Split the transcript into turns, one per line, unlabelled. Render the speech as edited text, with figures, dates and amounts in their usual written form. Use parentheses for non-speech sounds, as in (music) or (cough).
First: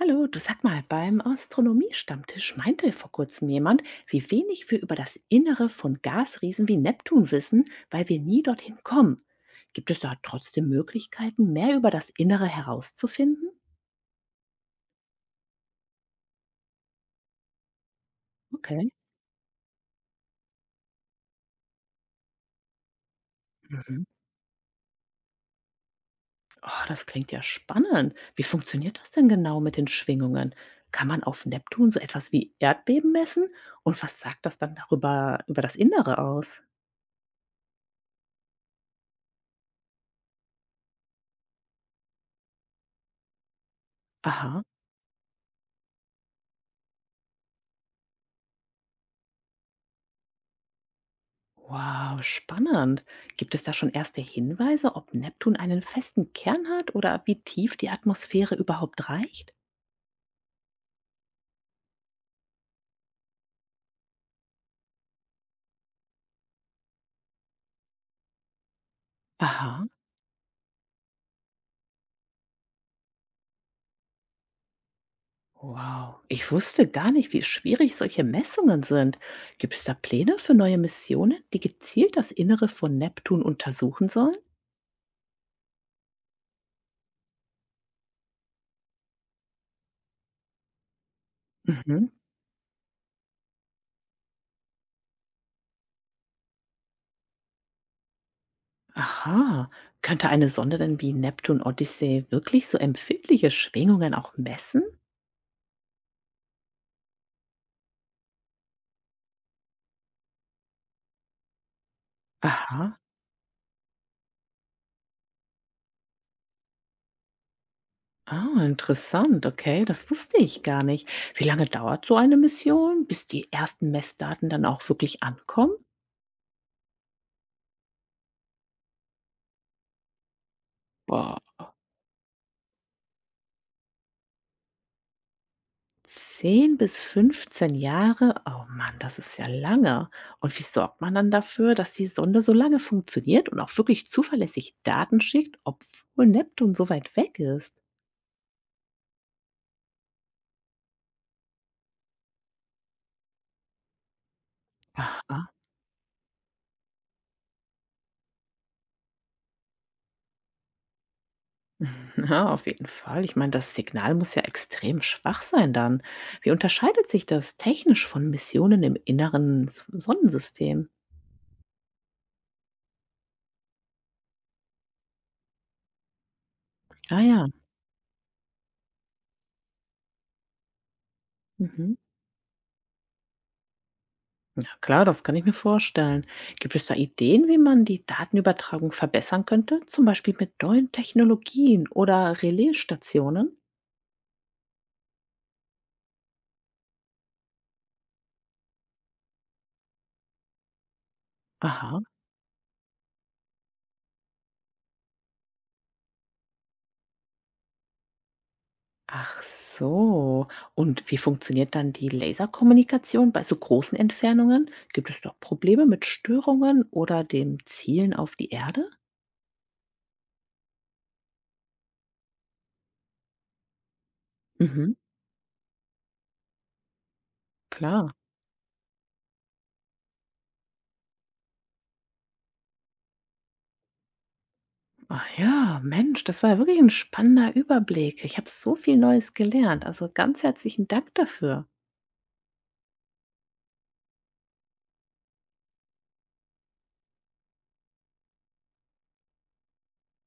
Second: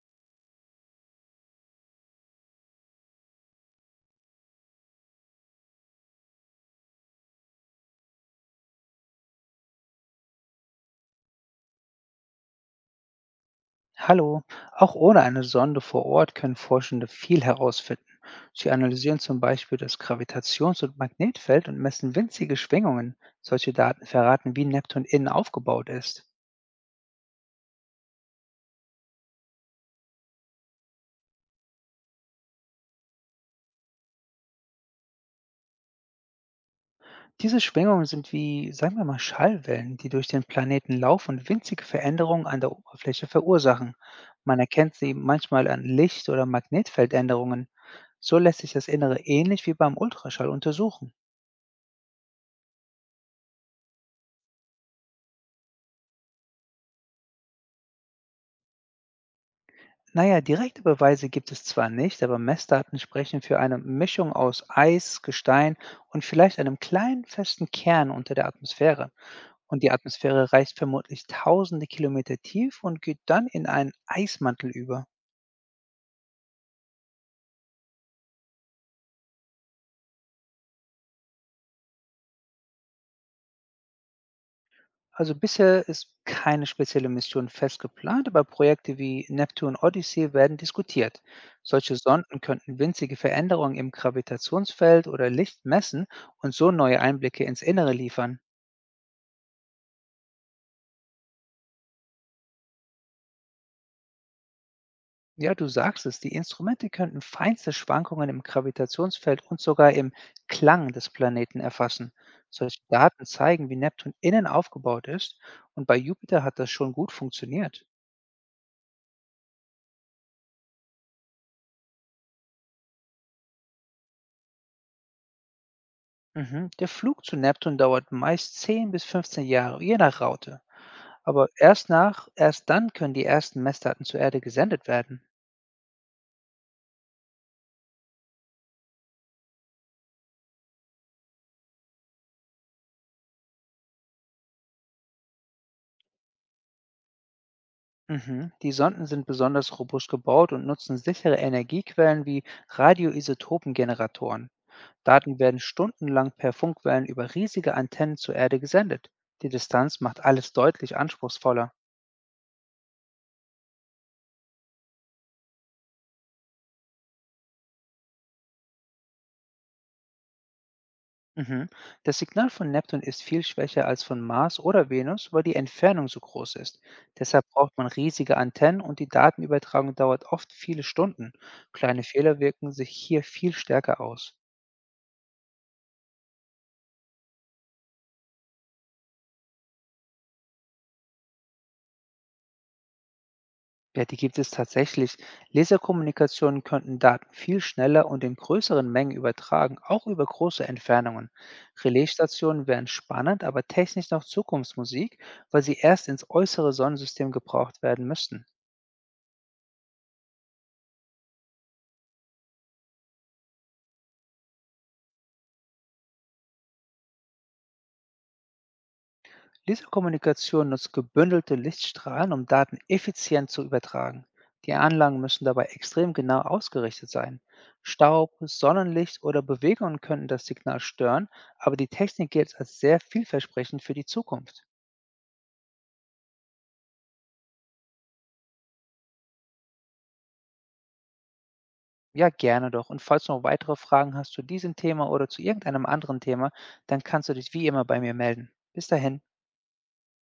Hallo, du sag mal, beim Astronomie-Stammtisch meinte vor kurzem jemand, wie wenig wir über das Innere von Gasriesen wie Neptun wissen, weil wir nie dorthin kommen. Gibt es da trotzdem Möglichkeiten, mehr über das Innere herauszufinden?
Hallo, auch ohne eine Sonde vor Ort können Forschende viel herausfinden. Sie
Okay.
analysieren zum Beispiel das Gravitations- und Magnetfeld und messen winzige Schwingungen. Solche
Mhm.
Daten verraten, wie Neptun innen aufgebaut ist.
Oh, das klingt ja spannend. Wie funktioniert das denn genau mit den Schwingungen? Kann man auf Neptun so etwas wie Erdbeben messen? Und was sagt das dann darüber über das Innere aus?
Diese Schwingungen sind wie, sagen wir mal, Schallwellen, die durch den Planeten laufen und winzige Veränderungen an der Oberfläche verursachen. Man
Aha.
erkennt sie manchmal an Licht- oder Magnetfeldänderungen. So lässt sich das Innere ähnlich wie beim Ultraschall untersuchen.
Wow, spannend. Gibt es da schon erste Hinweise, ob Neptun einen festen Kern hat oder wie tief die Atmosphäre überhaupt reicht?
Naja, direkte Beweise gibt es zwar nicht, aber Messdaten sprechen für eine Mischung aus Eis, Gestein und vielleicht einem kleinen festen Kern unter der Atmosphäre. Und
Aha,
die Atmosphäre reicht vermutlich tausende Kilometer tief und geht dann in einen Eismantel über.
wow. Ich wusste gar nicht, wie schwierig solche Messungen sind. Gibt es da Pläne für neue Missionen, die gezielt das Innere von Neptun untersuchen sollen?
Also bisher ist keine spezielle Mission fest geplant, aber Projekte wie Neptune Odyssey werden diskutiert. Solche
Mhm.
Sonden könnten winzige Veränderungen im Gravitationsfeld oder Licht messen und so neue Einblicke ins Innere liefern.
Aha, könnte eine Sonde denn wie Neptun Odyssey wirklich so empfindliche Schwingungen auch messen?
Ja, du sagst es, die Instrumente könnten feinste Schwankungen im Gravitationsfeld und sogar im Klang des Planeten erfassen. Solche
Aha.
Daten zeigen, wie Neptun innen aufgebaut ist und bei Jupiter hat das schon gut funktioniert.
Ah, interessant. Okay, das wusste ich gar nicht. Wie lange dauert so eine Mission, bis die ersten Messdaten dann auch wirklich ankommen?
Mhm. Der Flug zu Neptun dauert meist 10 bis 15 Jahre, je nach Raute.
Boah.
Erst dann können die ersten Messdaten zur Erde gesendet werden.
10 bis 15 Jahre? Oh Mann, das ist ja lange. Und wie sorgt man dann dafür, dass die Sonde so lange funktioniert und auch wirklich zuverlässig Daten schickt, obwohl Neptun so weit weg ist?
Mhm. Die Sonden sind besonders robust gebaut und nutzen sichere Energiequellen wie Radioisotopengeneratoren.
Aha.
Daten werden stundenlang per Funkwellen über riesige Antennen zur Erde gesendet. Die Distanz macht alles deutlich anspruchsvoller.
(laughs) Ja, auf jeden Fall. Ich meine, das Signal muss ja extrem schwach sein dann. Wie unterscheidet sich das technisch von Missionen im inneren Sonnensystem?
Mhm. Das Signal von Neptun ist viel schwächer als von Mars oder Venus, weil die Entfernung so groß ist.
Ah ja.
Deshalb braucht man riesige Antennen und die Datenübertragung dauert oft viele Stunden.
Mhm.
Kleine Fehler wirken sich hier viel stärker aus.
Ja, klar, das kann ich mir vorstellen. Gibt es da Ideen, wie man die Datenübertragung verbessern könnte? Zum Beispiel mit neuen Technologien oder Relaisstationen?
Ja, die gibt es tatsächlich. Laserkommunikationen könnten Daten viel schneller und in größeren Mengen übertragen, auch über große Entfernungen.
Aha.
Relaisstationen wären spannend, aber technisch noch Zukunftsmusik, weil sie erst ins äußere Sonnensystem gebraucht werden müssten.
Ach so. Und wie funktioniert dann die Laserkommunikation bei so großen Entfernungen? Gibt es doch Probleme mit Störungen oder dem Zielen auf die Erde?
Laserkommunikation nutzt gebündelte Lichtstrahlen, um Daten effizient zu übertragen. Die
Mhm,
Anlagen müssen dabei extrem genau ausgerichtet sein.
klar.
Staub, Sonnenlicht oder Bewegungen könnten das Signal stören, aber die Technik gilt als sehr vielversprechend für die Zukunft.
Ach ja, Mensch, das war ja wirklich ein spannender Überblick. Ich habe so viel Neues gelernt. Also ganz herzlichen Dank dafür.
Ja, gerne doch. Und falls du noch weitere Fragen hast zu diesem Thema oder zu irgendeinem anderen Thema, dann kannst du dich wie immer bei mir melden. Bis dahin.